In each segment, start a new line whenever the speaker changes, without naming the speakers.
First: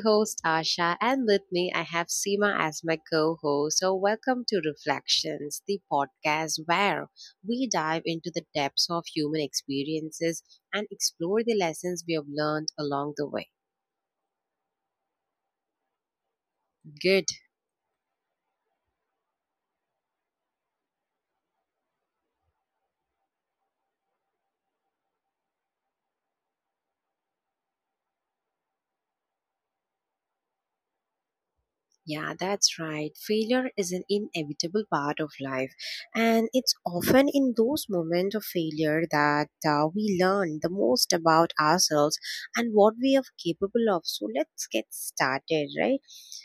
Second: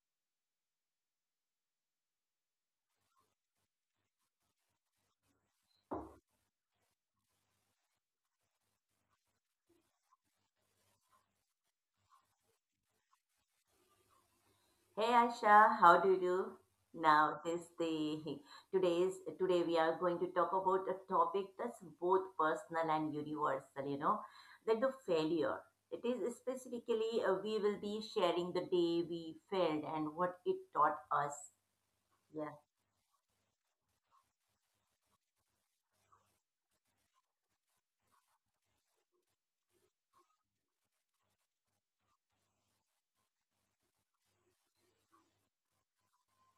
host, Asha, and with me, I have Seema as my co host. So, welcome to Reflections, the podcast where we dive into the depths of human experiences and explore the lessons we have learned along the way.
Hey Asha, how do you do?
Good.
Now this the today's Today we are going to talk about a topic that's both personal and universal, that the failure. It is specifically we will be sharing the day we failed and what it taught us.
Yeah,
Yeah.
that's right. Failure is an inevitable part of life, and it's often in those moments of failure that we learn the most about ourselves and what we are capable of. So, let's get started, right?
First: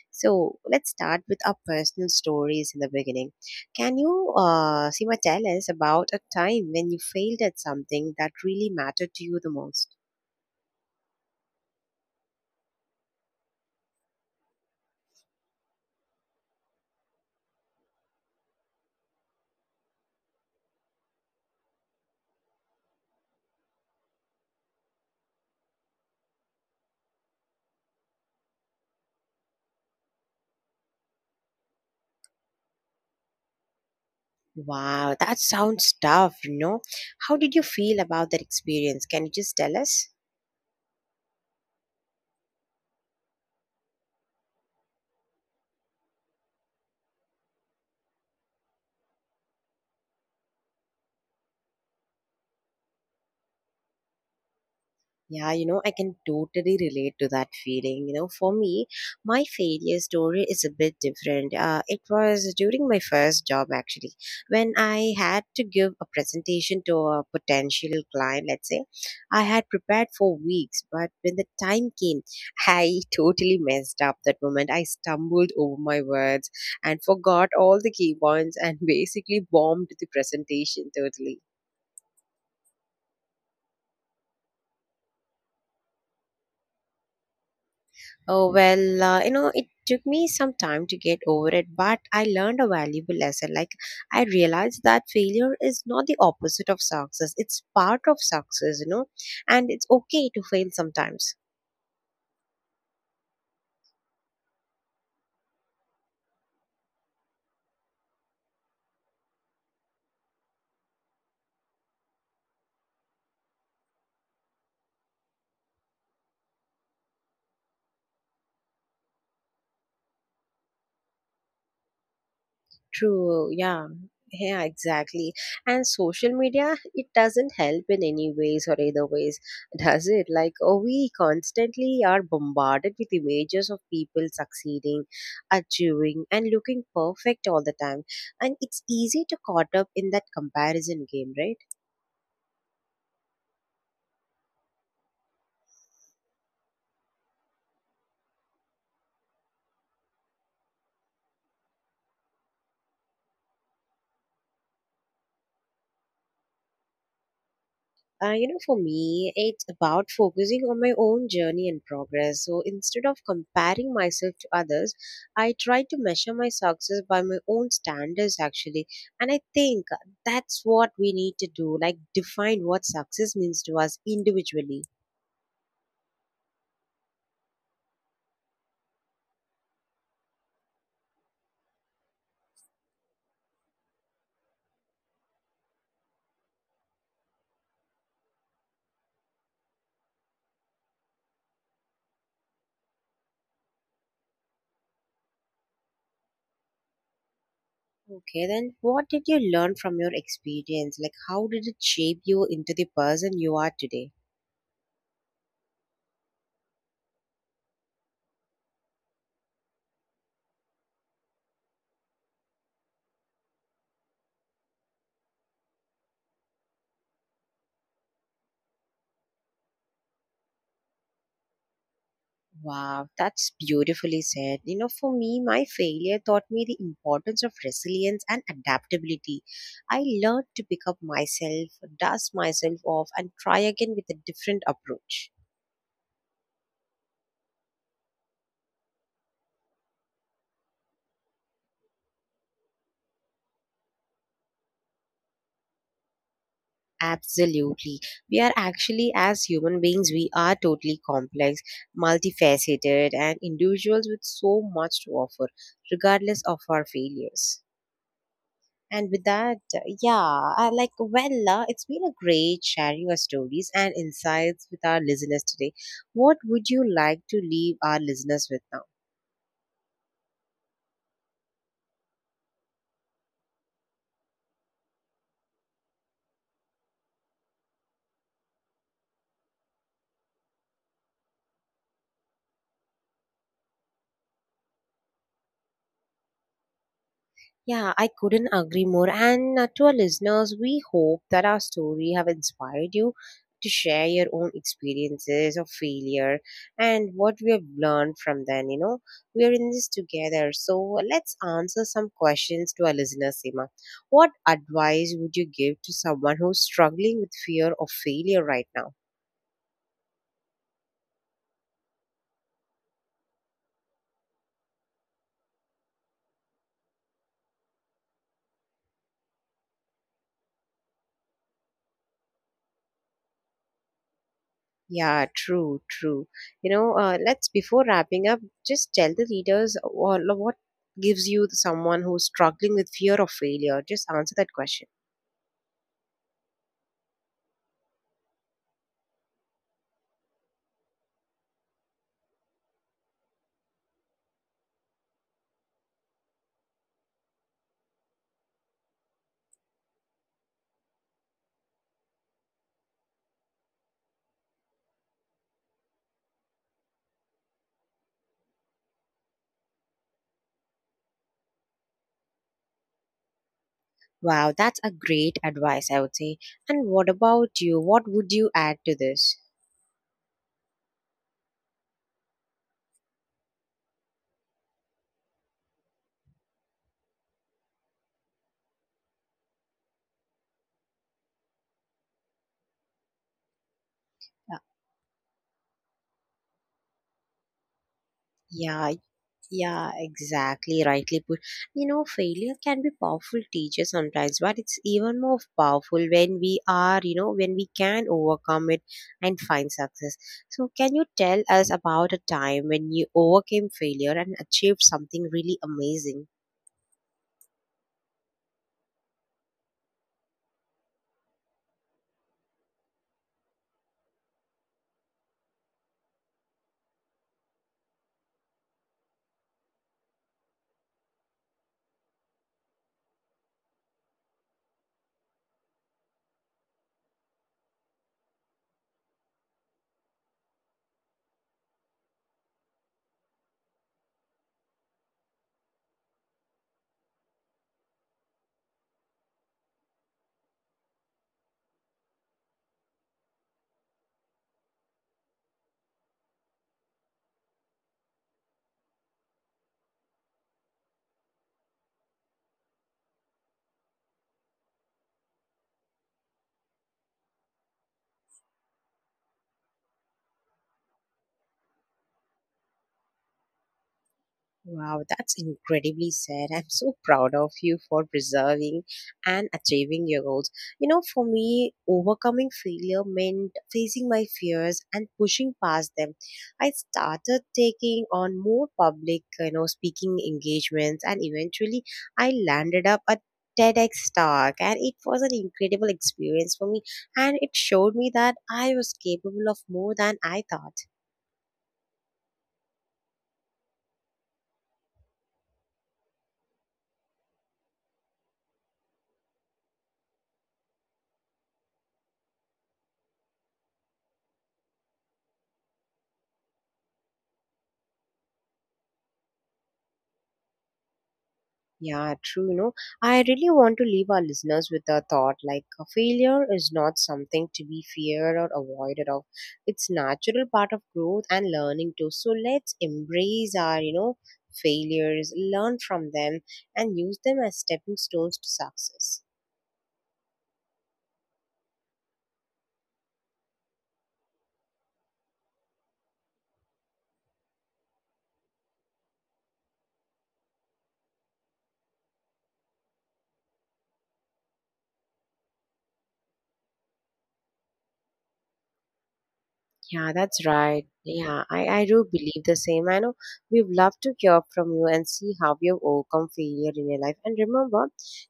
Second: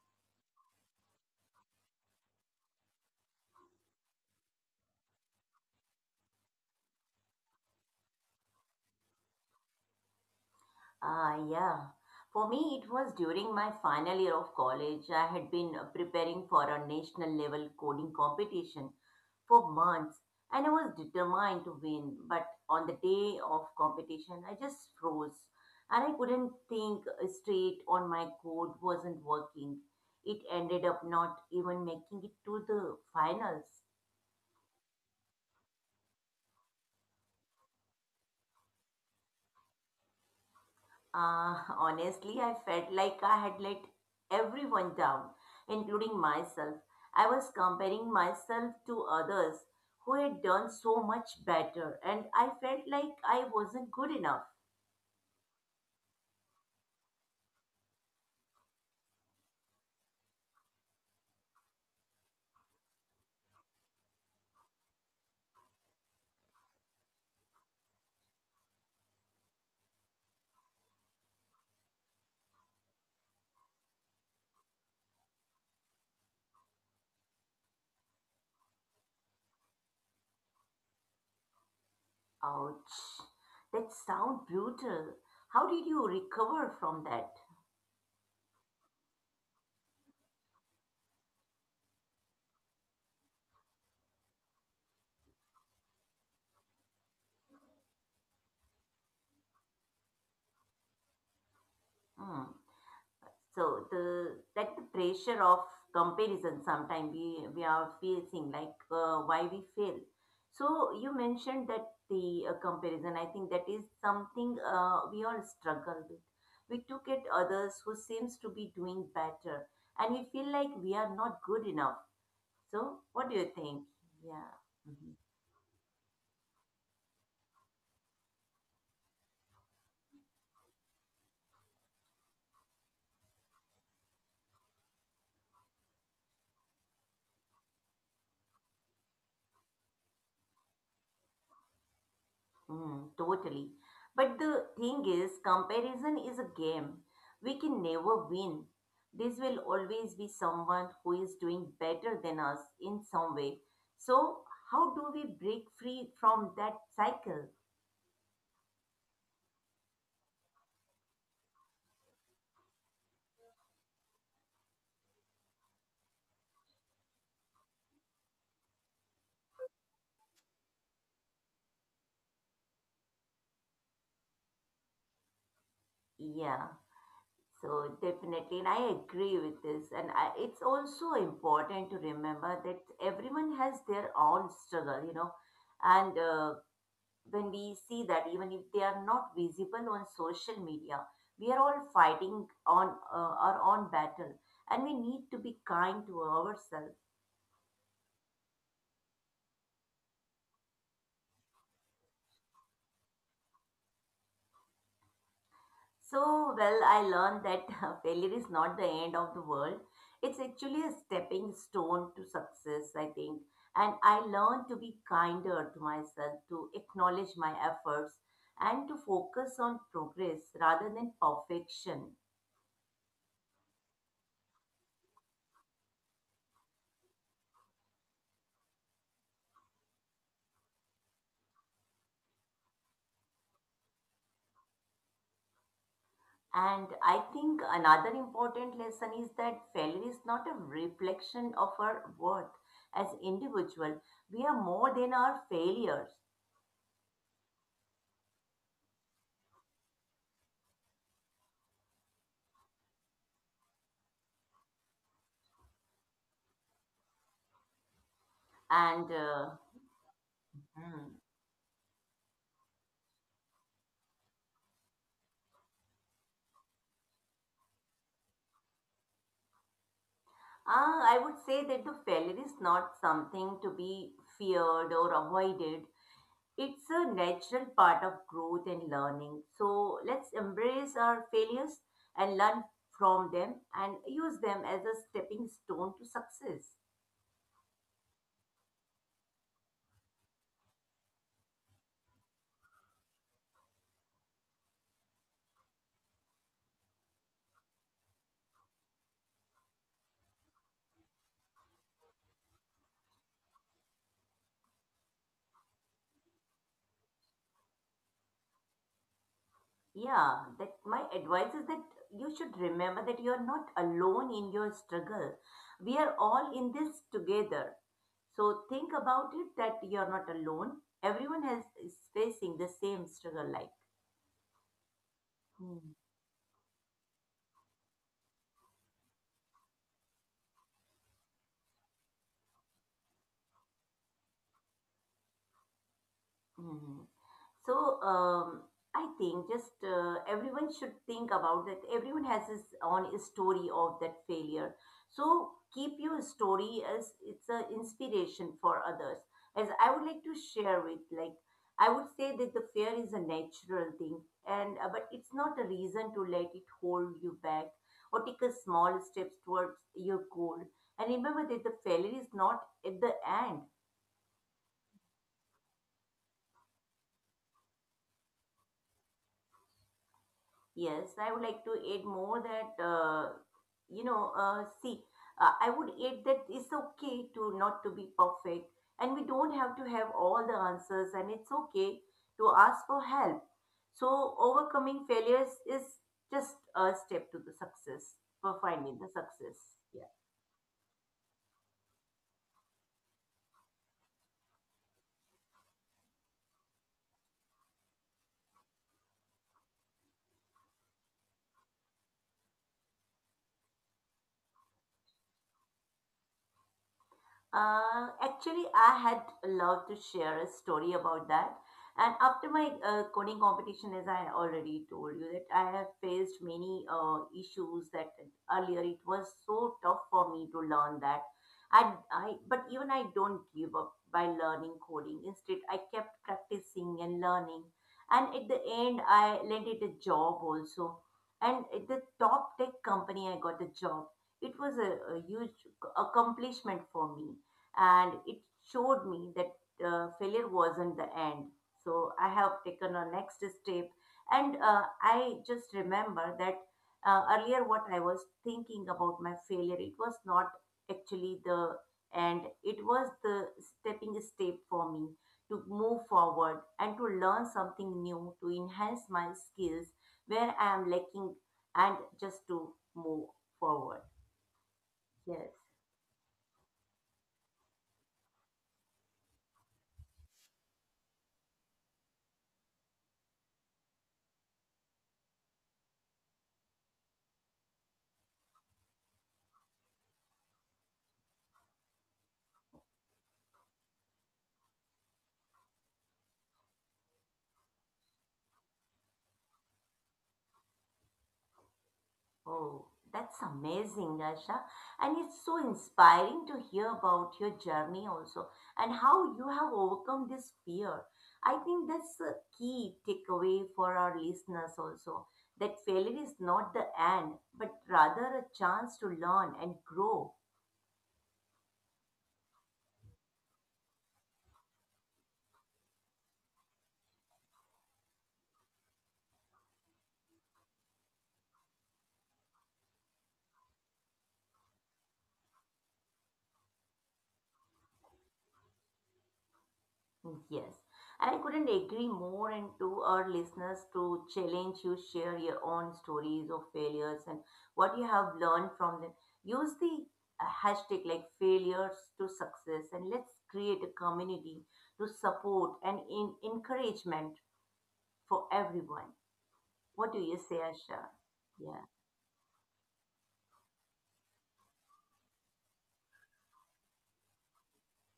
So, let's start with our personal stories in the beginning. Can you, Seema, tell us about a time when you failed at something that really mattered to you the most?
Yeah. For me, it was during my final year of college. I had been preparing for a national level coding competition for months, and I was determined to win. But on the day of competition, I just froze and I couldn't think straight on my code wasn't working. It ended up not even making it to the finals.
Wow, that sounds tough, you know. How did you feel about that experience? Can you just tell us?
Honestly, I felt like I had let everyone down, including myself. I was comparing myself to others who had done so much better, and I felt like I wasn't good enough.
Yeah, you know, I can totally relate to that feeling. You know, for me, my failure story is a bit different. It was during my first job, actually, when I had to give a presentation to a potential client, let's say. I had prepared for weeks, but when the time came, I totally messed up that moment. I stumbled over my words and forgot all the key points and basically bombed the presentation totally.
Ouch. That sound brutal. How did you recover from that?
Oh, well, you know, it took me some time to get over it, but I learned a valuable lesson. Like, I realized that failure is not the opposite of success, it's part of success, you know, and it's okay to fail sometimes.
Hmm. So the pressure of comparison, sometimes we are facing like why we fail. So you mentioned that the comparison. I think that is something we all struggle with. We look at others who seems to be doing better, and we feel like we are not good enough. So what do
True,
you
yeah.
think?
Yeah,
Yeah. Mm-hmm.
exactly. And social media, it doesn't help in any ways or either ways, does it? Like, oh, we constantly are bombarded with images of people succeeding, achieving, and looking perfect all the time. And it's easy to caught up in that comparison game, right?
Mm, totally. But the thing is, comparison is a game. We can never win. This will always be someone who is doing better than us in some way. So, how do we break free from that cycle?
You know, for me, it's about focusing on my own journey and progress. So instead of comparing myself to others, I try to measure my success by my own standards, actually. And I think that's what we need to do like, define what success means to us individually.
Yeah, so definitely, and I agree with this. And I, it's also important to remember that everyone has their own struggle, you know, and when we see that, even if they are not visible on social media, we are all fighting on our own battle, and we need to be kind to ourselves.
Okay, then what did you learn from your experience? Like, how did it shape you into the person you are today?
So well, I learned that failure is not the end of the world. It's actually a stepping stone to success, I think. And I learned to be kinder to myself, to acknowledge my efforts, and to focus on progress rather than perfection.
Wow, that's beautifully said. You know, for me, my failure taught me the importance of resilience and adaptability. I learned to pick up myself, dust myself off, and try again with a different approach.
And I think another important lesson is that failure is not a reflection of our worth as individual. We are more than our failures.
Absolutely. We are actually, as human beings, we are totally complex, multifaceted, and individuals with so much to offer, regardless of our failures. And
And
with that,
uh,
yeah, I like,
hmm,
well, it's been a great sharing your stories and insights with our listeners today. What would you like to leave our listeners with now?
I would say that the failure is not something to be feared or avoided. It's a natural part of growth and learning. So let's embrace our failures and learn from them and use them as a stepping stone to success.
Yeah, I couldn't agree more. And to our listeners, we hope that our story have inspired you to share your own experiences of failure and what we have learned from them. You know, we are in this together. So let's answer some questions to our listeners, Seema. What advice would you give to someone who's struggling with fear of failure right now?
Yeah, that my advice is that you should remember that you are not alone in your struggle. We are all in this together. So think about it, that you are not alone. Everyone has is facing the same struggle like.
Yeah, true,
Hmm.
true. You know, let's before wrapping up, just tell the readers all of what gives you the- someone who's struggling with fear of failure. Just answer that question.
Mhm. So I think just everyone should think about that. Everyone has his own story of that failure. So keep your story, as it's an inspiration for others. As I would like to share with, like, I would say that the fear is a natural thing, and but it's not a reason to let it hold you back, or take a small steps towards your goal. And remember that the failure is not at the end.
Wow, that's a great advice, I would say. And what about you? What would you add to this?
Yes, I would like to add more that, you know, see, I would add that it's okay to not to be perfect, and we don't have to have all the answers, and it's okay to ask for help. So
Yeah,
overcoming failures is just a step to the success, for
yeah,
finding the success.
Yeah,
Yes.
exactly. Rightly put. You know, failure can be powerful teacher sometimes, but it's even more powerful when we are, you know, when we can overcome it and find success. So, can you tell us about a time when you overcame failure and achieved something really amazing?
Actually, I had loved to share a story about that. And after my coding competition, as I already told you, that I have faced many issues that earlier it was so tough for me to learn that. But even I don't give up by learning coding. Instead, I kept practicing and learning. And at the end, I landed a job also. And at the top tech company, I got a job. It was a huge accomplishment for me, and it showed me that failure wasn't the end. So I have taken a next step, and I just remember that, earlier what I was thinking about my failure, it was not actually the end. It was the stepping step for me to move forward and to learn something new, to enhance my skills where I am lacking and just to move forward.
Wow, that's
Yes.
incredibly sad. I'm so proud of you for preserving and achieving your goals. You know, for me, overcoming failure meant facing my fears and pushing past them. I started taking on more public, you know, speaking engagements, and eventually I landed up at TEDx talk and it was an incredible experience for me and it showed me that I was capable of more than I thought.
Oh, that's amazing, Asha. And it's so inspiring to hear about your journey also, and how you have overcome this fear. I think that's a key takeaway for our listeners also, that failure is not the end, but rather a chance to learn and grow.
Yeah, true. You know, I really want to leave our listeners with a thought like a failure is not something to be feared or avoided of. It's natural part of growth and learning too. So let's embrace our, you know, failures, learn from them and use them as stepping stones to success.
Yes, and I couldn't agree more, and to our listeners, to challenge you, share your own stories of failures and what you have learned from them. Use the hashtag like failures to success, and let's create a community to support and in encouragement for everyone.
Yeah,
What do you
that's
say,
right.
Asha?
Yeah, I
Yeah.
do believe the same. I know we'd love to hear from you and see how you've overcome failure in your life. And remember,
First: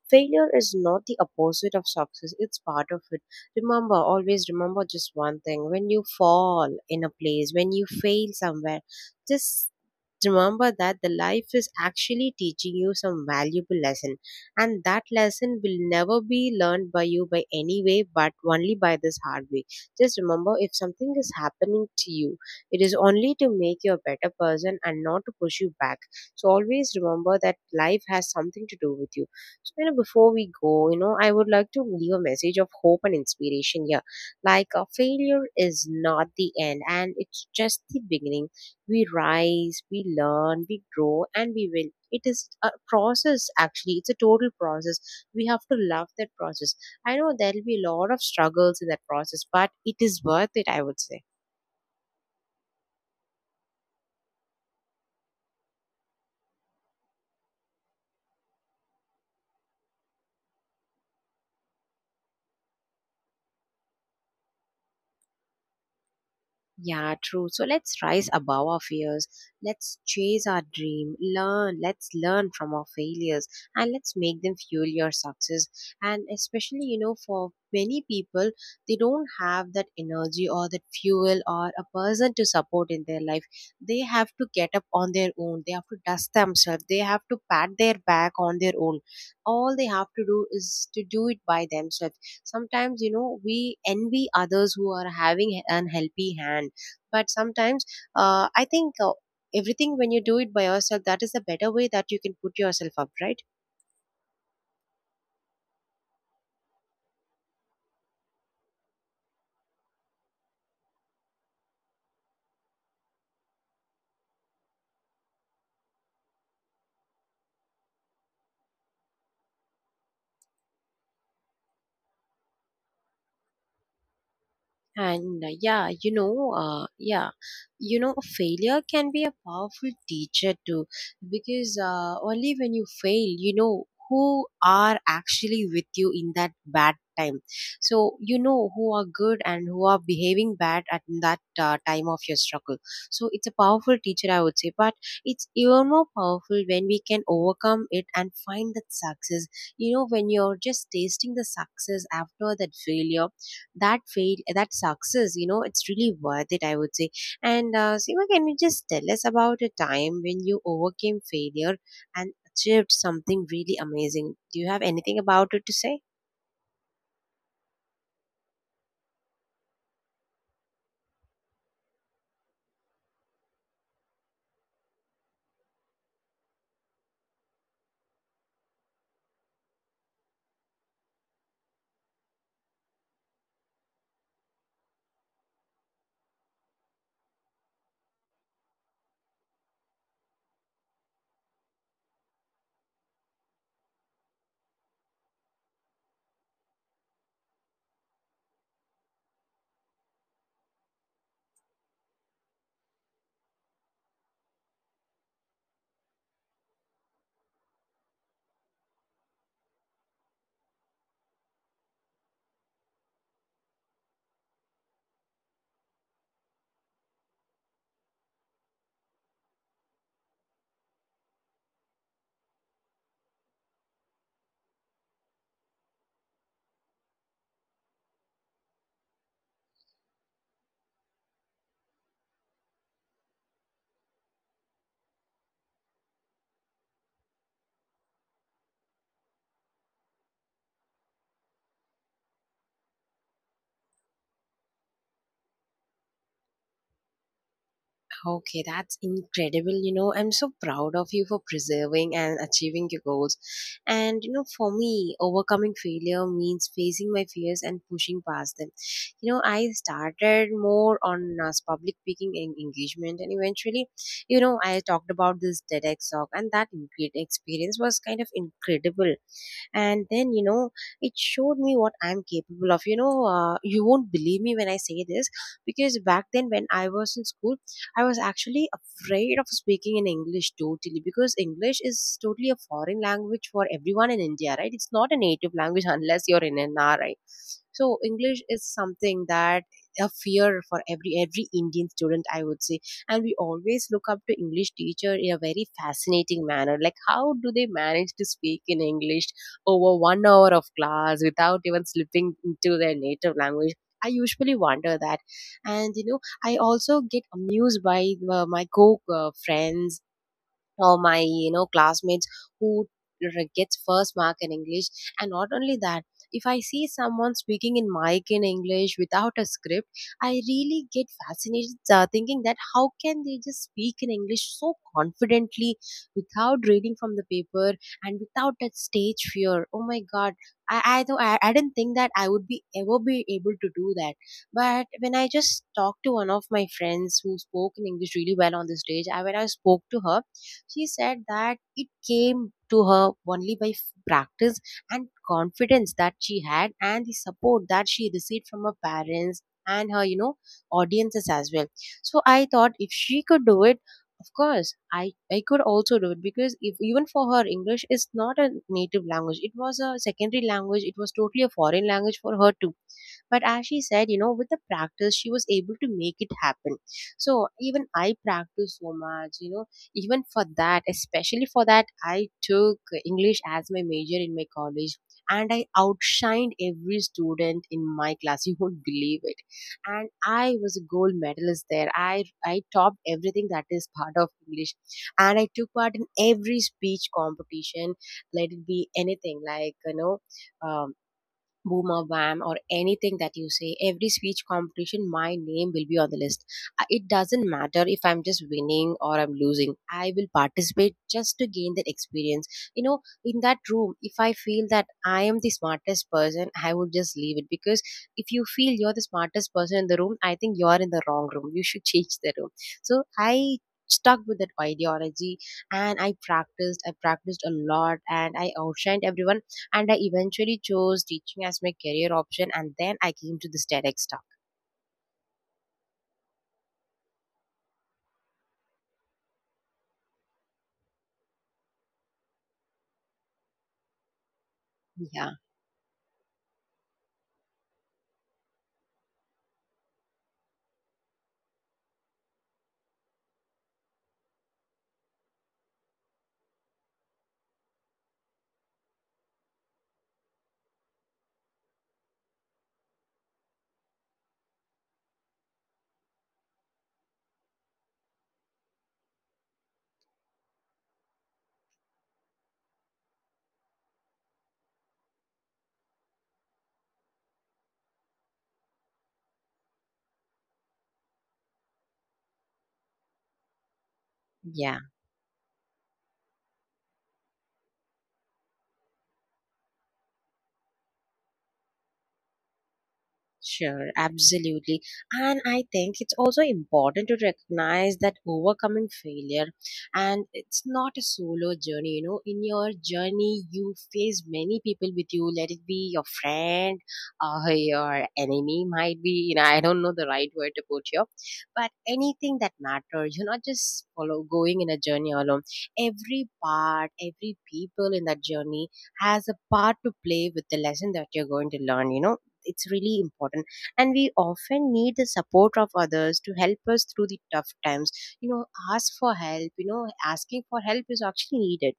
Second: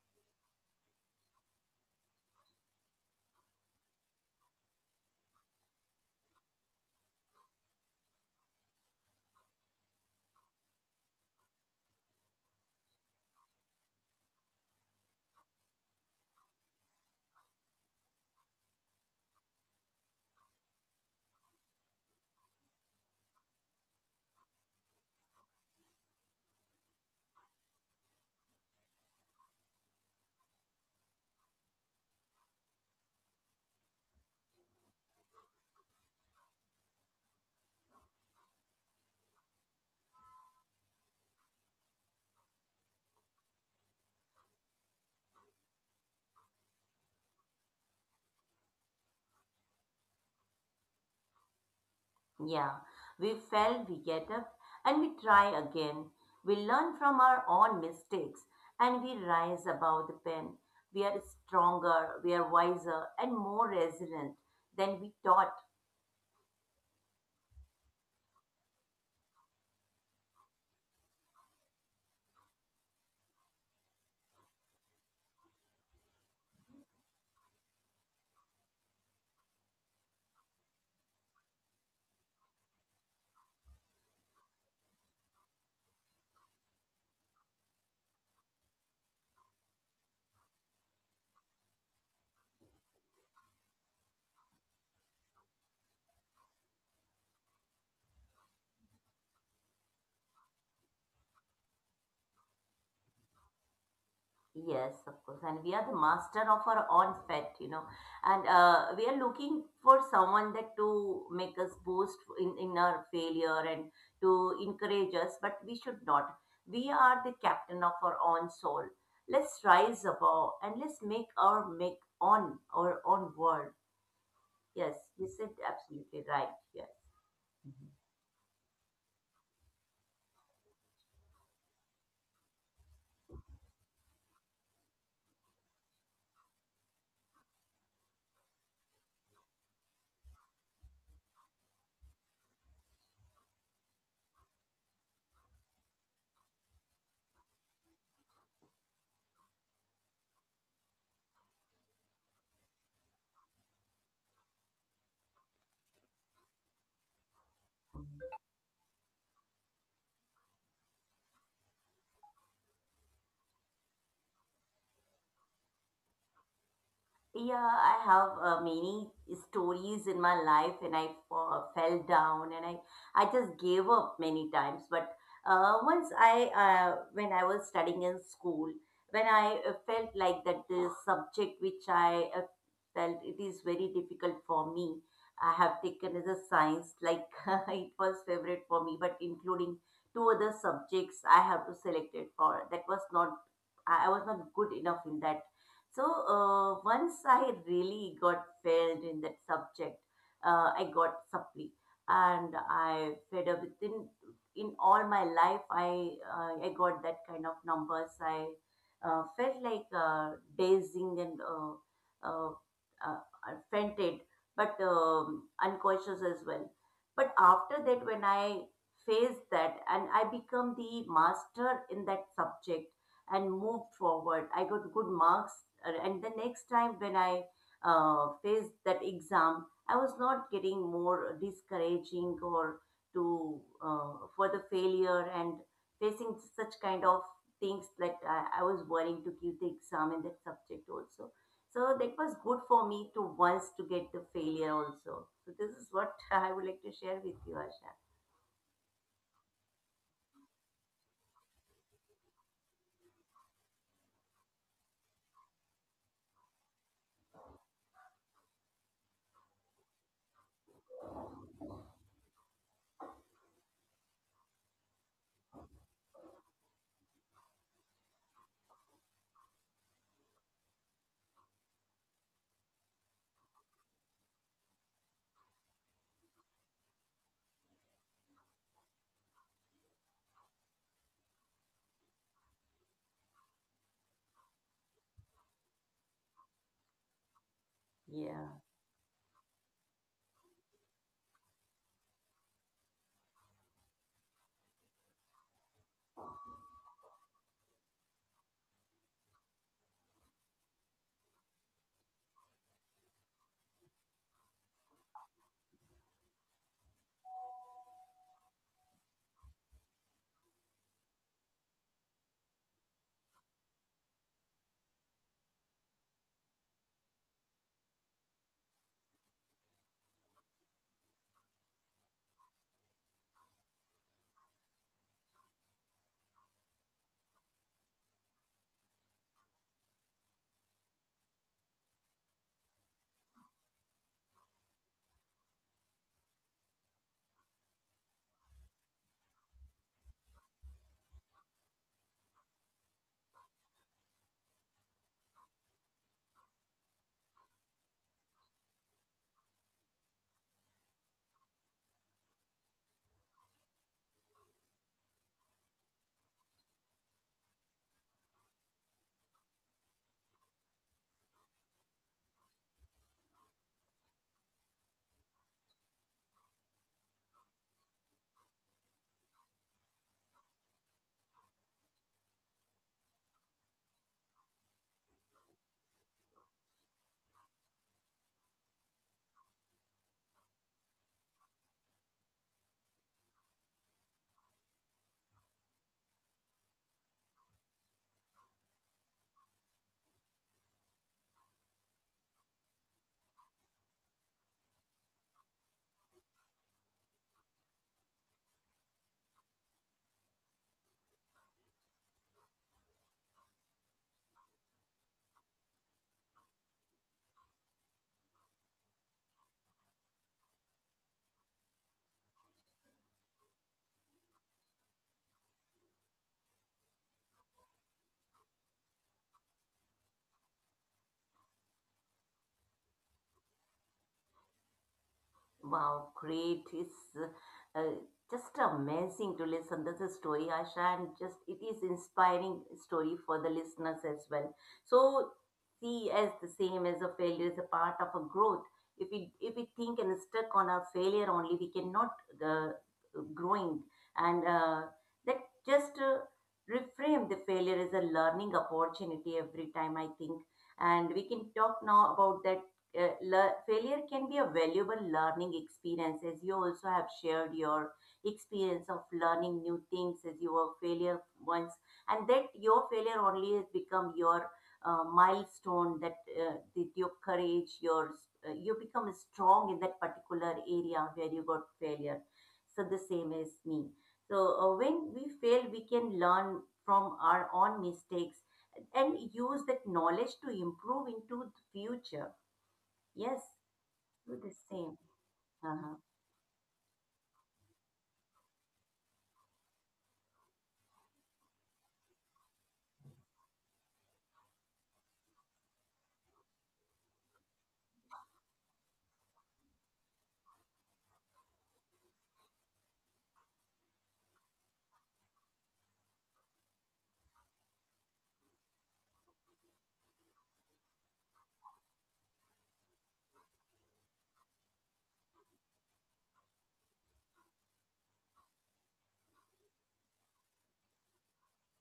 failure is not the opposite of success, it's part of it. Remember, always remember just one thing when you fall in a place, when you fail somewhere, just remember that the life is actually teaching you some valuable lesson and that lesson will never be learned by you by any way but only by this hard way. Just remember if something is happening to you, it is only to make you a better person and not to push you back. So always remember that life has something to do with you. So you know, before we go, you know, I would like to leave a message of hope and inspiration here. Like a failure is not the end and it's just the beginning. We rise, we learn, we grow, and we win. It is a process actually. It's a total process. We have to love that process. I know there'll be a lot of struggles in that process, but it is worth it, I would say.
Yeah, we fell, we get up, and we try again. We learn from our own mistakes, and we rise above the pen. We are stronger, we are wiser, and more resilient than we thought.
Yeah, true. So let's rise above our fears. Let's chase our dream. Learn. Let's learn from our failures and let's make them fuel your success. And especially, you know, for many people, they don't have that energy or that fuel or a person to support in their life. They have to get up on their own. They have to dust themselves. They have to pat their back on their own. All they have to do is to do it by themselves. Sometimes, you know, we envy others who are having an healthy hand but sometimes I think everything when you do it by yourself that is the better way that you can put yourself up, right?
Yes, of course, and we are the master of our own fat, you know, and we are looking for someone that to make us boost in our failure and to encourage us, but we should not. We are the captain of our own soul. Let's rise above and let's make our make on our own world. Yes, you
And
said absolutely right. Yes.
yeah, you know, failure can be a powerful teacher too, because only when you fail, you know who are actually with you in that bad time. So you know who are good and who are behaving bad at that time of your struggle. So it's a powerful teacher, I would say, but it's even more powerful when we can overcome it and find that success. You know, when you're just tasting the success after that failure, that fail, that success, you know, it's really worth it, I would say. And Seema, can you just tell us about a time when you overcame failure and achieved something really amazing? Do you have anything about it to say?
Yeah, I have many stories in my life, and I fell down, and I just gave up many times. But once I when I was studying in school, when I felt like that the subject which I felt it is very difficult for me, I have taken as a science, like it was favorite for me, but including two other subjects, I have to select it for. That was not, I was not good enough in that. So once I really got failed in that subject, I got supply, and I fed up within in all my life. I got that kind of numbers. I felt like dazing and uh, I fainted, but unconscious as well. But after that, when I faced that and I become the master in that subject and moved forward. I got good marks, and the next time when I faced that exam, I was not getting more discouraging or to for the failure and facing such kind of things that I was worrying to give the exam in that subject also. So that was good for me to once to get the failure also. So this is what I would like to share with you, Asha.
Okay, that's incredible. You know, I'm so proud of you for preserving and achieving your goals. And, you know, for me, overcoming failure means facing my fears and pushing past them. You know, I started more on public speaking and engagement, and eventually, you know, I talked about this TEDx talk, and that experience was kind of incredible. And then, you know, it showed me what I'm capable of. You know, you won't believe me when I say this, because back then when I was in school, I was actually afraid of speaking in English totally, because English is totally a foreign language for everyone in India, right? It's not a native language unless you're in an, right? So English
Yeah.
is something that a fear for every Indian student, I would say. And we always look up to English teacher in a very fascinating manner, like how do they manage to speak in English over 1 hour of class without even slipping into their native language. I usually wonder that. And, you know, I also get amused by my co friends or my classmates who gets first mark in English. And not only that, if I see someone speaking in mic in English without a script, I really get fascinated thinking that how can they just speak in English so confidently without reading from the paper and without that stage fear. Oh my god, though I didn't think that I would be ever be able to do that. But when I just talked to one of my friends who spoke in English really well on the stage, when I spoke to her, she said that it came to her only by practice and confidence that she had, and the support that she received from her parents and her audiences as well. So I thought, if she could do it, of course I could also do it, because if even for her English is not a native language, it was a secondary language, it was totally a foreign language for her to. But as she said, you know, with the practice, she was able to make it happen. So even I practiced so much, you know, even for that, especially for that, I took English as my major in my college. And I outshined every student in my class. You won't believe it. And I was a gold medalist there. I topped everything that is part of English. And I took part in every speech competition, let it be anything like, you know, um, boom or bam or anything that you say. Every speech competition my name will be on the list. It doesn't matter if I'm just winning or I'm losing, I will participate just to gain that experience, you know. In that room, if I feel that I am the smartest person, I would just leave it, because if you feel you're the smartest person in the room, I think you're in the wrong room. You should change the room. So I stuck with that ideology, and I practiced, I practiced a lot, and I outshined everyone. And I eventually chose teaching as my career option, and then I came to this TEDx talk.
Wow, great. It's just amazing to listen. This is story, Asha, and just it is inspiring story for the listeners as well. So
Yeah.
see as the same as a failure is a part of a growth. If we think and stuck on our failure only, we cannot uh, growing. And that just Reframe the failure as a learning opportunity every time, I think. And we can talk now about that failure can be a valuable learning experience, as you also have shared your experience of learning new things as you were failure once, and that your failure only has become your milestone, that that your courage, your you become strong in that particular area where you got failure. So the same as me. So
Yeah.
when we fail we can learn from our own mistakes and use that knowledge to improve into the future. Yes,
Sure,
do the
absolutely.
same.
And I
Uh-huh.
think it's also important to recognize that overcoming failure, and it's not a solo journey, you know. In your journey, you face many people with you, let it be your friend or your enemy, might be, you know, I don't know the right word to put here, but anything that matters, you're not just follow, going in a journey alone. Every part, every people in that journey has a part to play with the lesson that you're going to learn. It's really important, and we often need the support of others to help us through the tough times. you know Ask for help. Asking for help is actually needed.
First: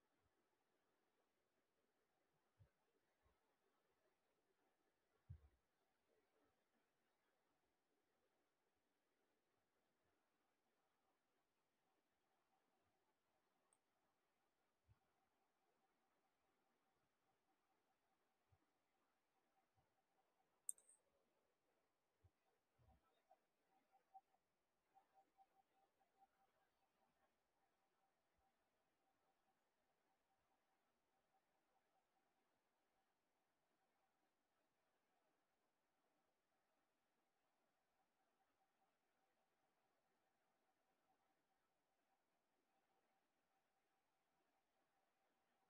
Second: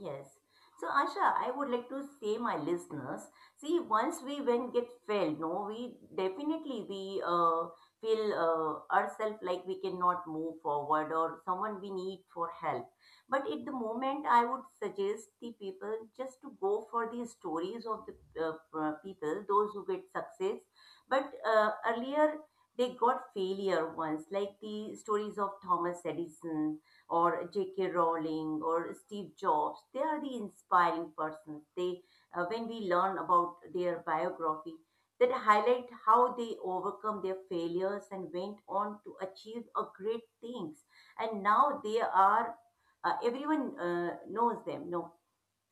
Yes. So, Asha, I would like to say, my listeners, see, once we when get failed, no, we definitely we feel ourselves like we cannot move forward or someone we need for help. But at the moment, I would suggest the people just to go for the stories of the people, those who get success. But earlier, they got failure once, like the stories of Thomas Edison or J.K. Rowling or Steve Jobs. They are the inspiring persons. They, when we learn about their biography, that highlight how they overcome their failures and went on to achieve a great things. And now they are, everyone knows them. No,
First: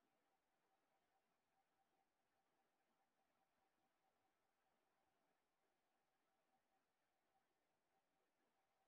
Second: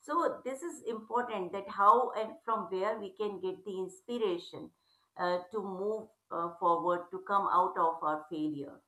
so this is important that how and from where we can get the inspiration to move forward to come out of our failure.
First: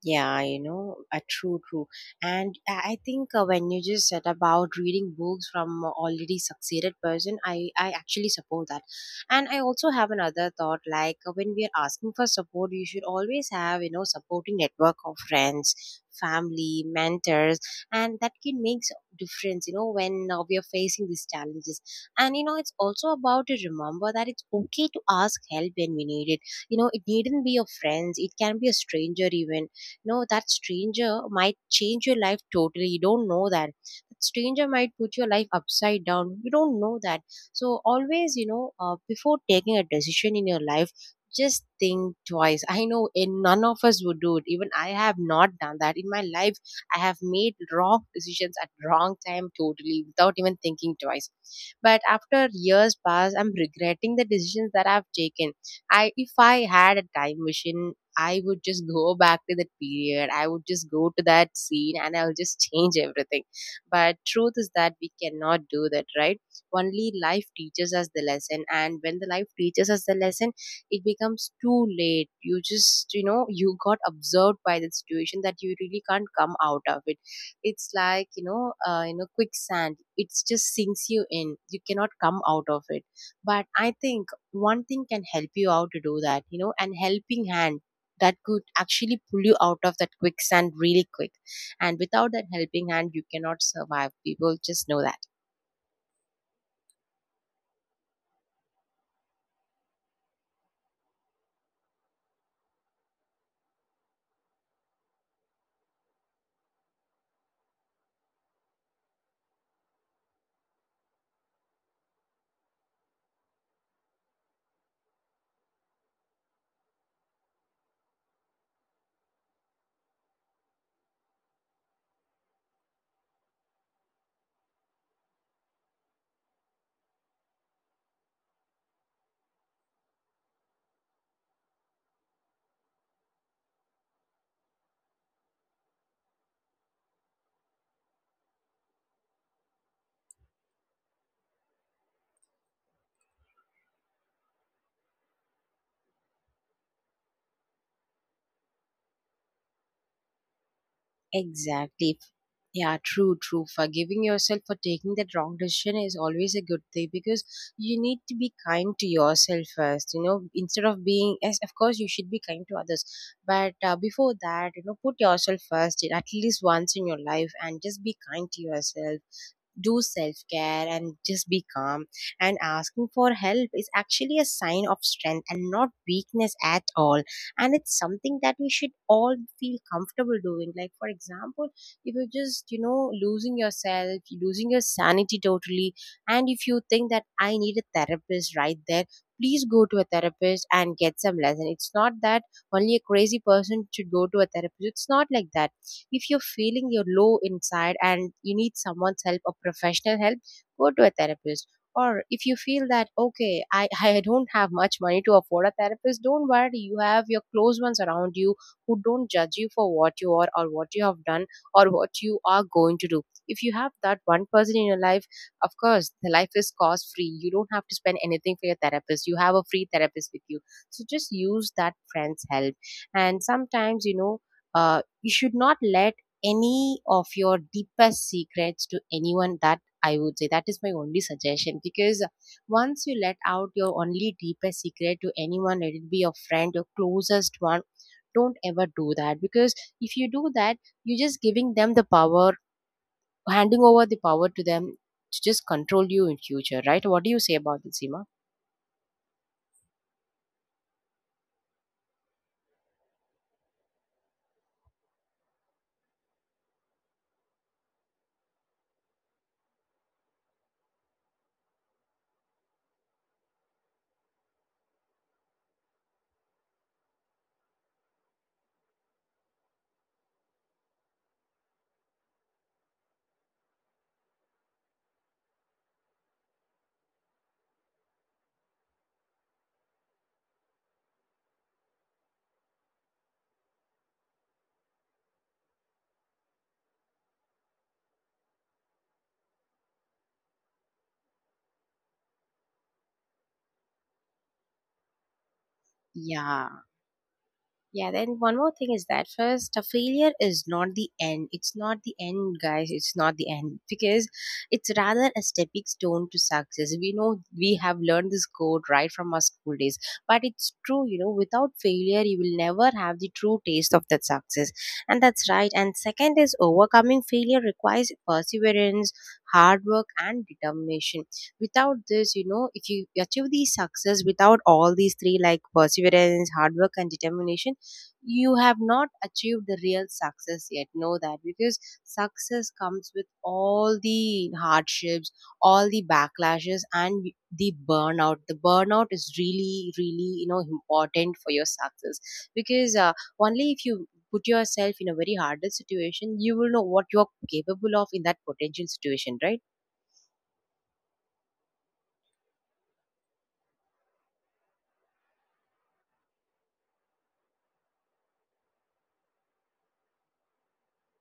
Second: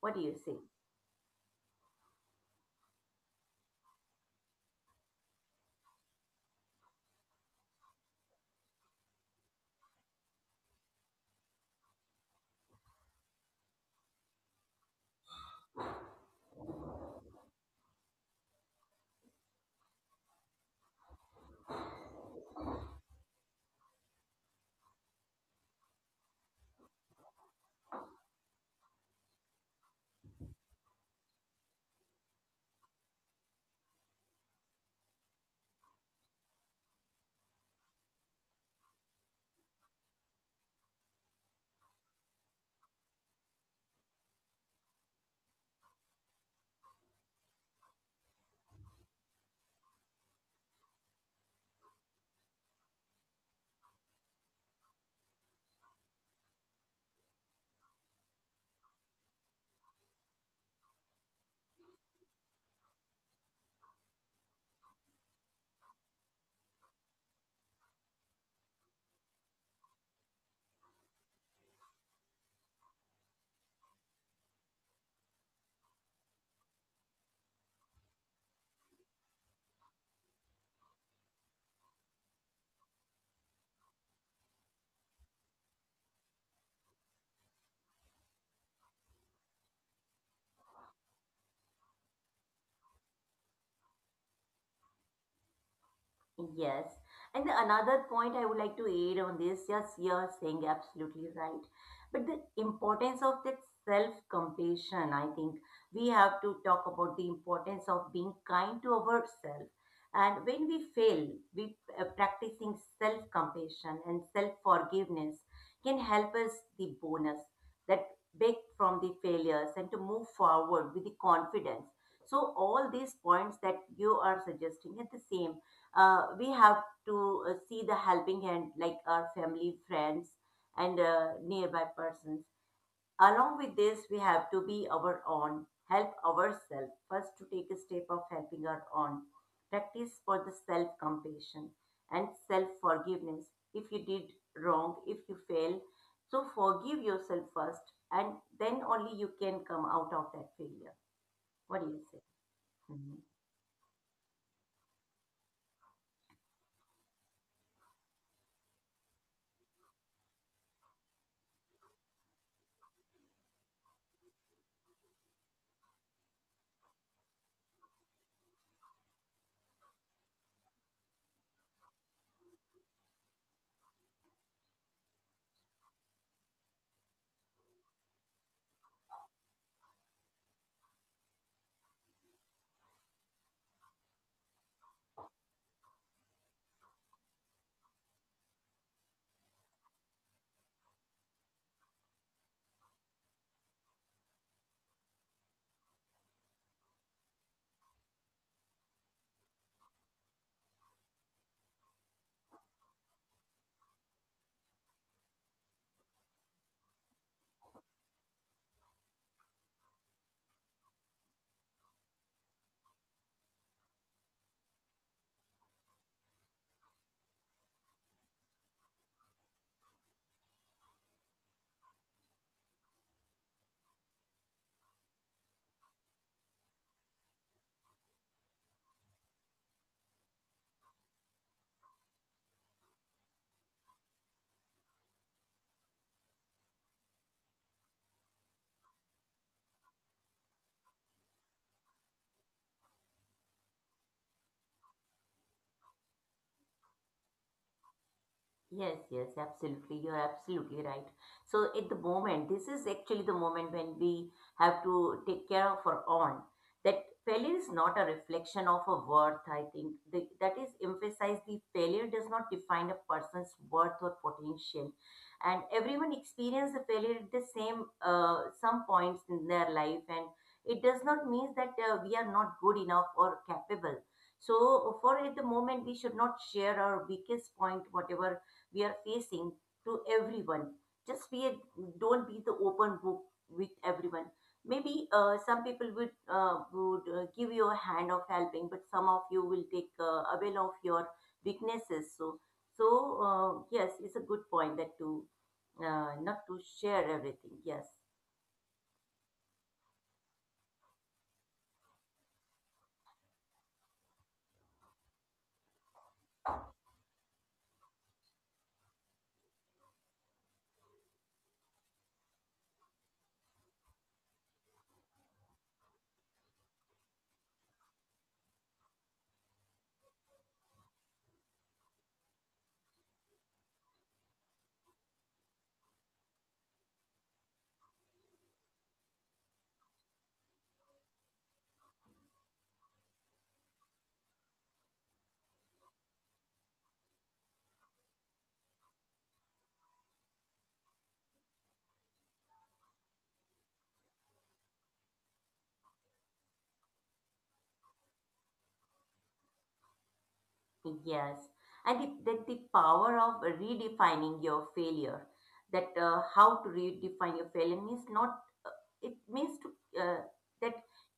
What do you
Yeah,
say?
you know, true, true. And I think when you just said about reading books from a already succeeded person, I actually support that. And I also have another thought, like when we are asking for support, you should always have, you know, supporting network of friends, family, mentors, and that can make difference, you know, when we are facing these challenges. And, you know, it's also about to remember that it's okay to ask help when we need it. You know, it needn't be your friends. It can be a stranger even. No, that stranger might change your life totally. You don't know that. That stranger might put your life upside down. You don't know that. So always, before taking a decision in your life, just think twice. I know in none of us would do it, even I have not done that in my life. I have made wrong decisions at wrong time totally without even thinking twice. But after years pass, I'm regretting the decisions that I've taken. I If I had a time machine, I would just go back to that period. I would just go to that scene and I'll just change everything. But truth is that we cannot do that, right? Only life teaches us the lesson. And when the life teaches us the lesson, it becomes too late. You just, you got observed by the situation that you really can't come out of it. It's like, quicksand. It just sinks you in. You cannot come out of it. But I think one thing can help you out to do that, an helping hand that could actually pull you out of that quicksand really quick. And without that helping hand, you cannot survive. People just know that.
Yes. And the another point I would like to add on this, yes, you're saying absolutely right. But the importance of that self-compassion, I think we have to talk about the importance of being kind to ourselves. And when we fail, we practicing self-compassion and self-forgiveness can help us the bonus that back from the failures and to move forward with the confidence. So all these points that you are suggesting at the same we have to see the helping hand like our family friends and nearby persons, along with this we have to be our own, help ourselves first to take a step of helping our own, practice for the self compassion and self forgiveness. If you did wrong, if you fail, so forgive yourself first and then only you can come out of that failure. What do you
Exactly.
say?
Yeah, true, true. Forgiving yourself for taking that wrong decision is always a good thing, because you need to be kind to yourself first. You know, instead of being, yes, of course, you should be kind to others, but before that, put yourself first at least once in your life and just be kind to yourself. Do self care and just be calm. And asking for help is actually a sign of strength and not weakness at all. And it's something that we should all feel comfortable doing. Like, for example, if you're just, losing yourself, losing your sanity totally, and if you think that I need a therapist right there, please go to a therapist and get some lesson. It's not that only a crazy person should go to a therapist. It's not like that. If you're feeling you're low inside and you need someone's help or professional help, go to a therapist. Or if you feel that okay, I don't have much money to afford a therapist, don't worry, you have your close ones around you who don't judge you for what you are or what you have done or what you are going to do. If you have that one person in your life, of course the life is cost free, you don't have to spend anything for your therapist, you have a free therapist with you. So just use that friend's help. And sometimes, uh, you should not let any of your deepest secrets to anyone. That, I would say, that is my only suggestion, because once you let out your only deepest secret to anyone, let it be your friend, your closest one, don't ever do that. Because if you do that, you're just giving them the power, handing over the power to them to just control you in future, right? What do you say about this, Seema?
Yes, yes, absolutely. You're absolutely right. So at the moment, this is actually the moment when we have to take care of our own. That failure is not a reflection of a worth, I think. That is emphasized. The failure does not define a person's worth or potential. And everyone experiences the failure at the same some points in their life, and it does not mean that we are not good enough or capable. So, for at the moment, we should not share our weakest point, whatever we are facing, to everyone. Just be a, don't be the open book with everyone. Maybe some people would give you a hand of helping, but some of you will take avail of your weaknesses. So yes, it's a good point that to not to
Yeah.
share everything. Yes,
Yeah, then one more thing is that first, a failure is not the end. It's not the end, guys. It's not the end, because it's rather a stepping stone to success. We know we have learned this code right from our school days, but it's true, you know, without failure, you will never have the true taste of that success. And that's right. And second is overcoming failure requires perseverance, hard work, and determination. Without this, you know, if you achieve the success without all these three, like perseverance, hard work, and determination, you have not achieved the real success yet, know that, because success comes with all the hardships, all the backlashes, and the burnout. The burnout is really really important for your success, because only if you put yourself in a very harder situation, you will know what you're capable of in that potential situation, right?
yes, and it, that the power of redefining your failure, that how to redefine your failure means not, it means to that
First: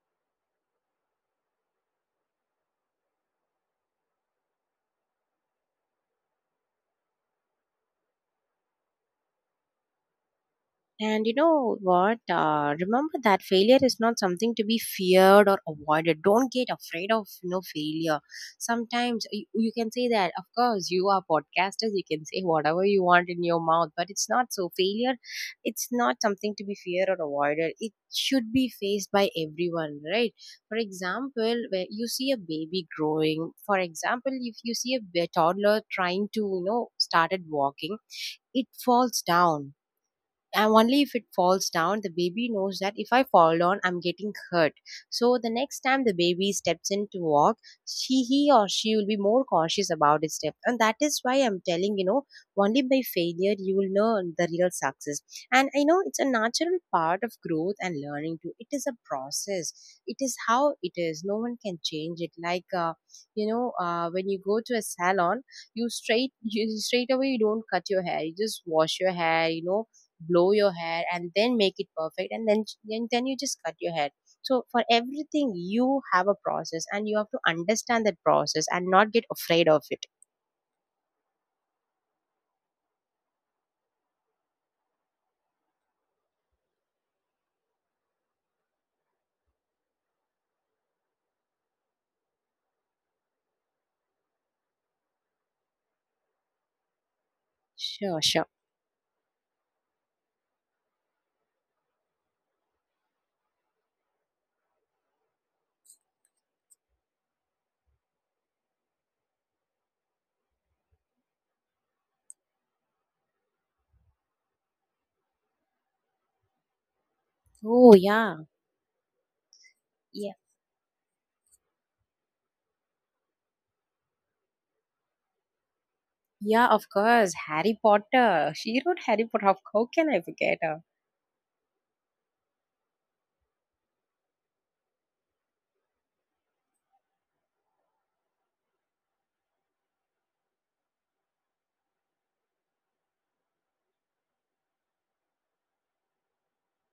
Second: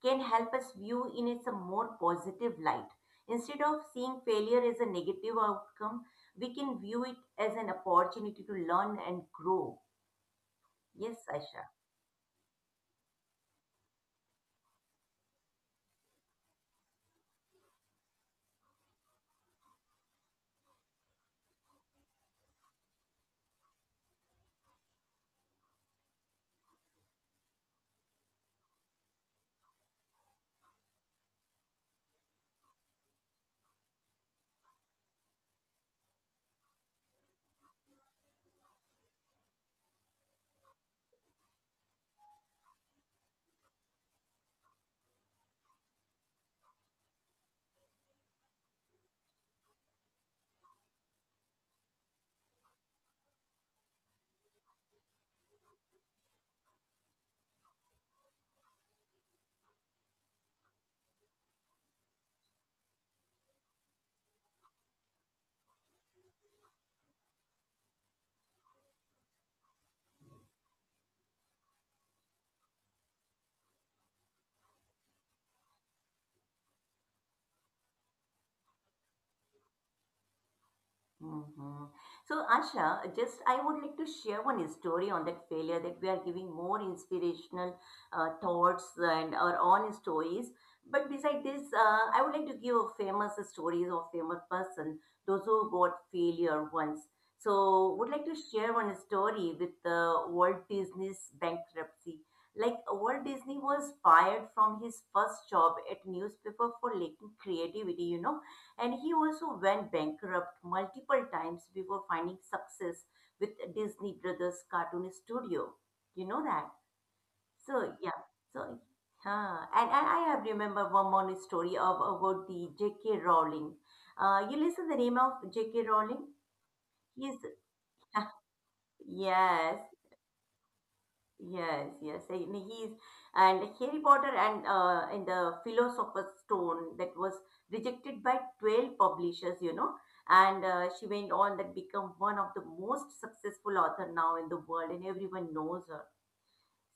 can help us view in its a more positive light. Instead of seeing failure as a negative outcome, we can view it as an opportunity to learn and grow. Yes,
And you
Aisha.
know what? Remember that failure is not something to be feared or avoided. Don't get afraid of failure. Sometimes you can say that. Of course, you are podcasters. You can say whatever you want in your mouth, but it's not so. Failure, it's not something to be feared or avoided. It should be faced by everyone, right? For example, where you see a baby growing. For example, if you see a toddler trying to started walking, it falls down, and only if it falls down the baby knows that if I fall down I'm getting hurt. So the next time the baby steps in to walk, she he or she will be more cautious about its step. And that is why I'm telling, only by failure you will know the real success. And I know it's a natural part of growth and learning too. It is a process. It is how it is. No one can change it. Like when you go to a salon, you straight you straight away, you don't cut your hair, you just wash your hair, blow your hair and then make it perfect and then then you just cut your hair. So for everything you have a process, and you have to understand that process and not get afraid of it.
Hmm. So, Asha, just I would like to share one story on that failure, that we are giving more inspirational thoughts and our own stories. But beside this, I would like to give famous stories of famous person, those who got failure once. So, would
Sure,
like to
sure.
share one story with Walt Disney's bankruptcy. Like Walt Disney was fired from his first job at newspaper for lacking creativity, you know, and he also went bankrupt multiple times before finding success with Disney Brothers Cartoon Studio. You know that? So,
Oh
yeah.
yeah.
So, huh. And I
Yeah,
have remember one more story of, about the J.K. Rowling. You listen the name of J.K. Rowling?
yeah, of
He's,
course. Harry Potter, she wrote Harry Potter. how
yes.
how can I forget her?
Yes, yes. And he's and Harry Potter and the Philosopher's Stone that was rejected by 12 publishers, you know. And she went on that become one of the most successful author now in the world, and everyone knows her.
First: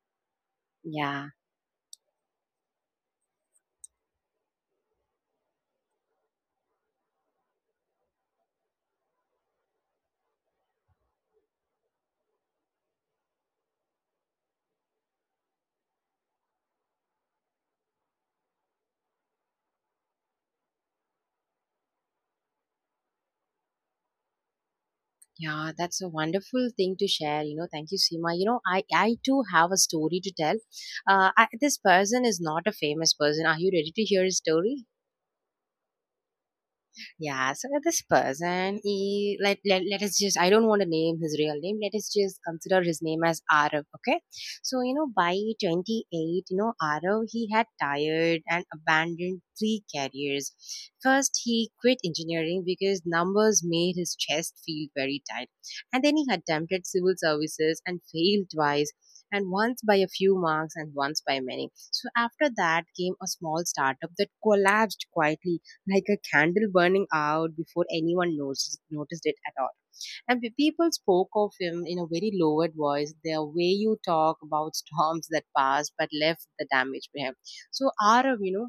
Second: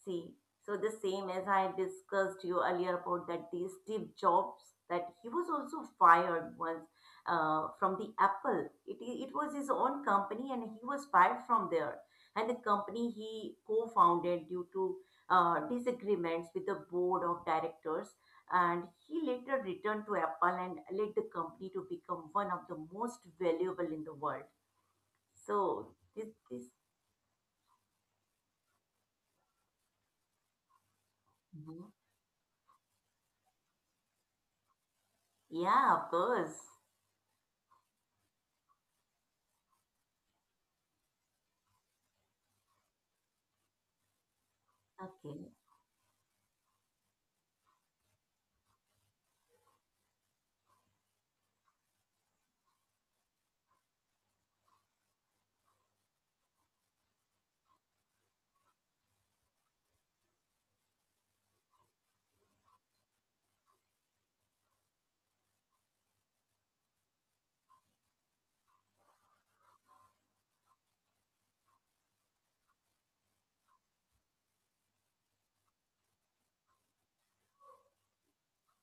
See, so the same
Yeah,
as I discussed you earlier about that the Steve Jobs, that he was also fired once from the Apple. It was his own company and he was fired from there. And the company he co-founded due to disagreements with the board of directors. And he later returned to Apple and led the company to become one of the most valuable in the world.
yeah,
So
that's a
this
wonderful
this
thing to share. You know, thank you, Seema. You know, I too have a story to tell. This
Mhm.
person is not a famous person. Are you ready to hear his story?
Yeah, of course.
Yeah, so this person, he let, let let us just I don't want to name his real name. Let us just consider his name as Arav. Okay, so by
Okay.
28, Arav he had tired and abandoned three careers. First, he quit engineering because numbers made his chest feel very tight, and then he attempted civil services and failed twice. And once by a few marks, and once by many. So after that came a small startup that collapsed quietly like a candle burning out before anyone noticed it at all. And people spoke of him in a very lowered voice, the way you talk about storms that passed but left the damage behind. So Arav, you know,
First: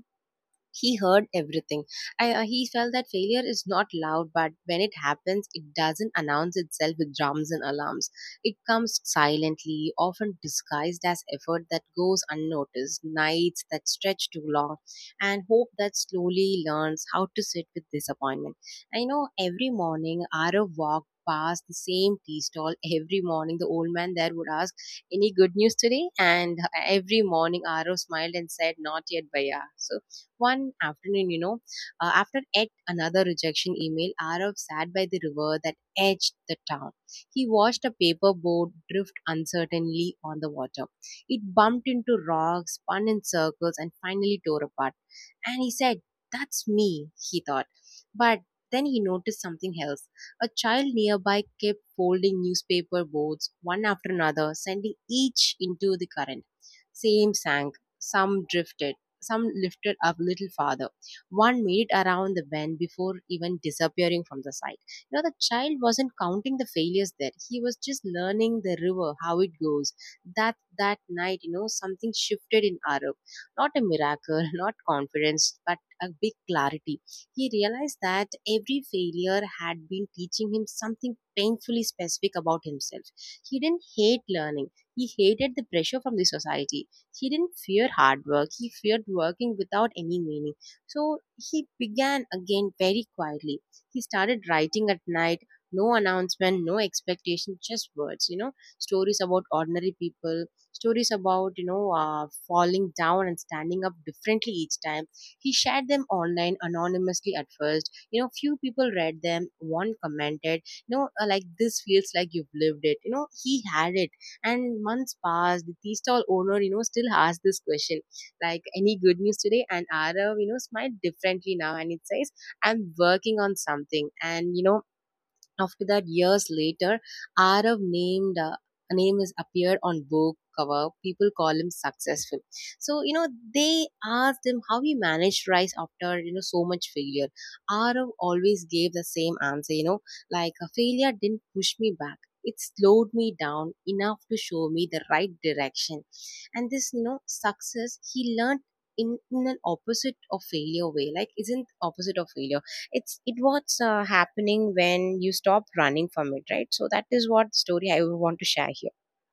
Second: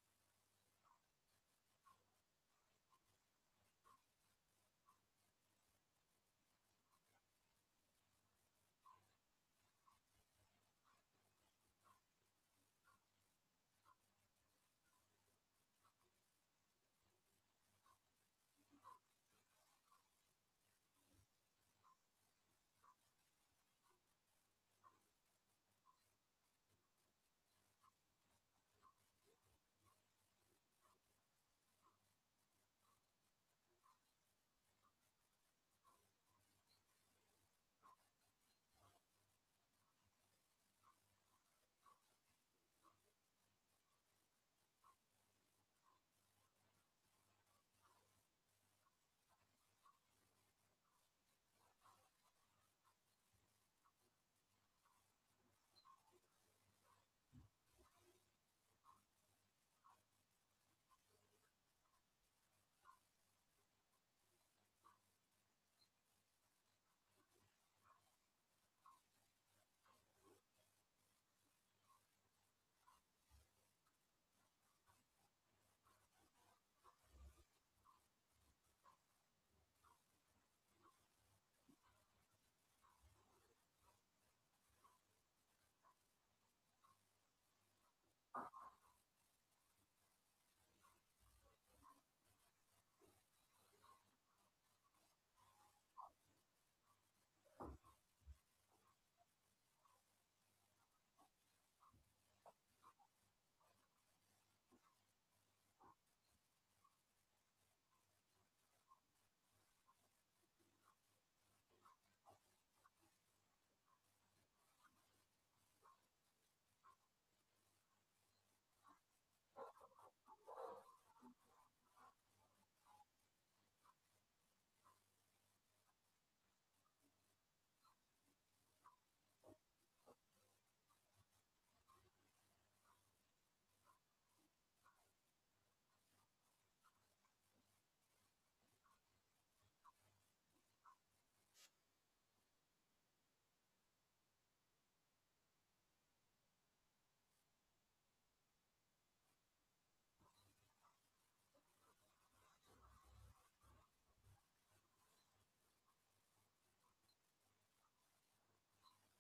he heard everything. He felt that failure is not loud, but when it happens, it doesn't announce itself with drums and alarms. It comes silently, often disguised as effort that goes unnoticed, nights that stretch too long, and hope that slowly learns how to sit with disappointment. I know every morning, Arav walked past the same tea stall. Every morning the old man there would ask, any good news today? And every morning Arav smiled and said, not yet bhaiya. So one afternoon, you know, after yet another rejection email, Arav sat by the river that edged the town. He watched a paper boat drift uncertainly on the water. It bumped into rocks, spun in circles, and finally tore apart. And he said, that's me, he thought. But then he noticed something else. A child nearby kept folding newspaper boards one after another, sending each into the current. Same sank, some drifted, some lifted up little farther. One made it around the bend before even disappearing from the sight. You know, the child wasn't counting the failures there. He was just learning the river, how it goes. That night, you know, something shifted in Arup. Not a miracle, not confidence, but a big clarity. He realized that every failure had been teaching him something painfully specific about himself. He didn't hate learning. He hated the pressure from the society. He didn't fear hard work, he feared working without any meaning. So he began again very quietly. He started writing at night, no announcement, no expectation, just words, you know, stories about ordinary people, stories about, you know, falling down and standing up differently each time. He shared them online anonymously at first. You know, few people read them, one commented, you know, like, this feels like you've lived it. You know, he had it, and months passed. The tea stall owner, you know, still asked this question, like, any good news today? And Arav, you know, smiled differently now, and it says, I'm working on something. And you know, after that, years later, Arav named a name is appeared on book cover. People call him successful. So you know they asked him how he managed rise after, you know, so much failure. Arav always gave the same answer. You know, like, a failure didn't push me back. It slowed me down enough to show me the right direction. And this, you know, success he learned in an opposite of failure way. Like, isn't opposite of failure, it's it what's happening when you stop running from it, right? So that is what story I would want to share here.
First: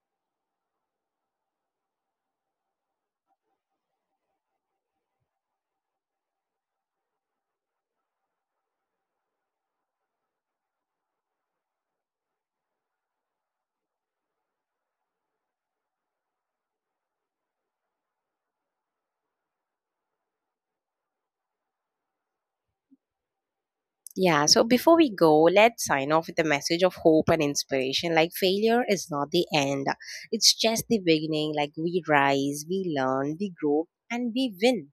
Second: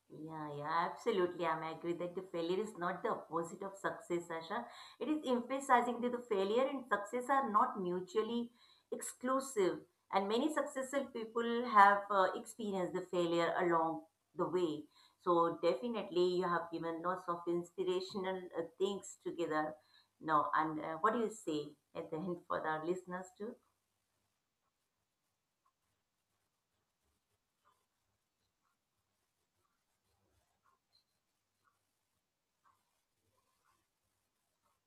Yeah, yeah, absolutely. I'm agree that the failure is not the opposite of success, Asha. It is emphasizing that the failure and success are not mutually exclusive. And many successful people have experienced the failure along the way. So definitely, you have given lots of inspirational things together. Now, and what do you say at the end for our listeners too?
Yeah, so before we go, let's sign off with a message of hope and inspiration. Like, failure is not the end, it's just the beginning. Like, we rise, we learn, we grow and we win.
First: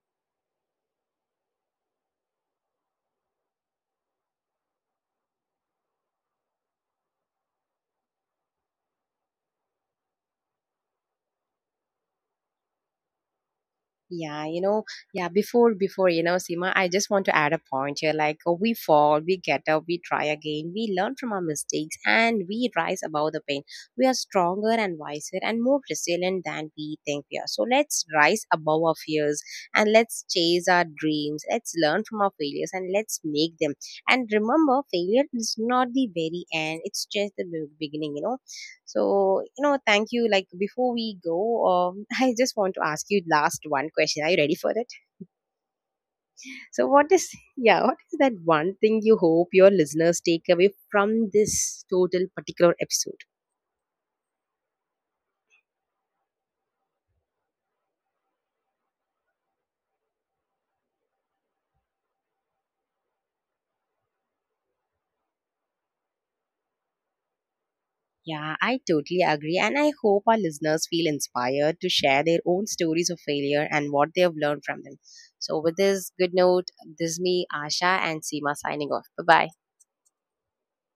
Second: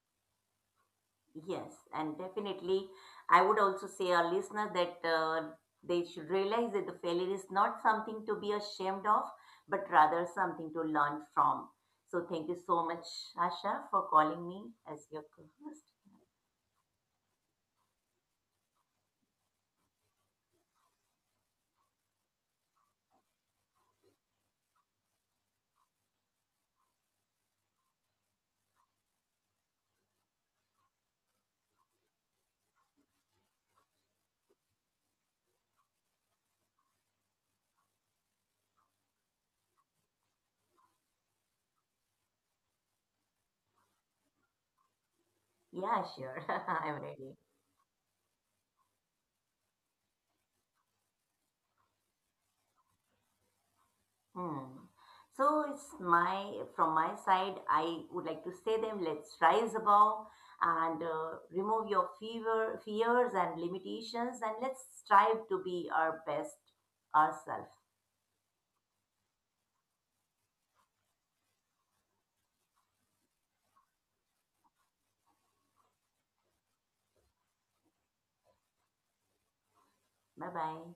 Yes, and definitely, I would also say our listeners that they should realize that the failure is not something to be ashamed of, but rather something to learn from. So thank you so much, Asha, for
Yeah,
calling
you
me
know,
as your
yeah, before
co-host.
before, you know, Seema, I just want to add a point here. Like, we fall, we get up, we try again, we learn from our mistakes and we rise above the pain. We are stronger and wiser and more resilient than we think we are. So let's rise above our fears and let's chase our dreams. Let's learn from our failures and let's make them. And remember, failure is not the very end, it's just the beginning, you know. So, you know, thank you. Like, before we go, I just want to ask you last one question. Are you ready for it?
Yeah, sure,
So,
I'm
what is
ready.
yeah, what is that one thing you hope your listeners take away from this total particular episode?
Hmm. So it's my from my side, I would like to say them. Let's rise above and remove your fever, fears and limitations, and let's strive to be our best ourselves.
Yeah, I totally agree, and I hope our listeners feel inspired to share their own stories of failure and what they have learned from them. So, with this good note, this is me, Asha, and Seema signing off. Bye bye.
Bye bye.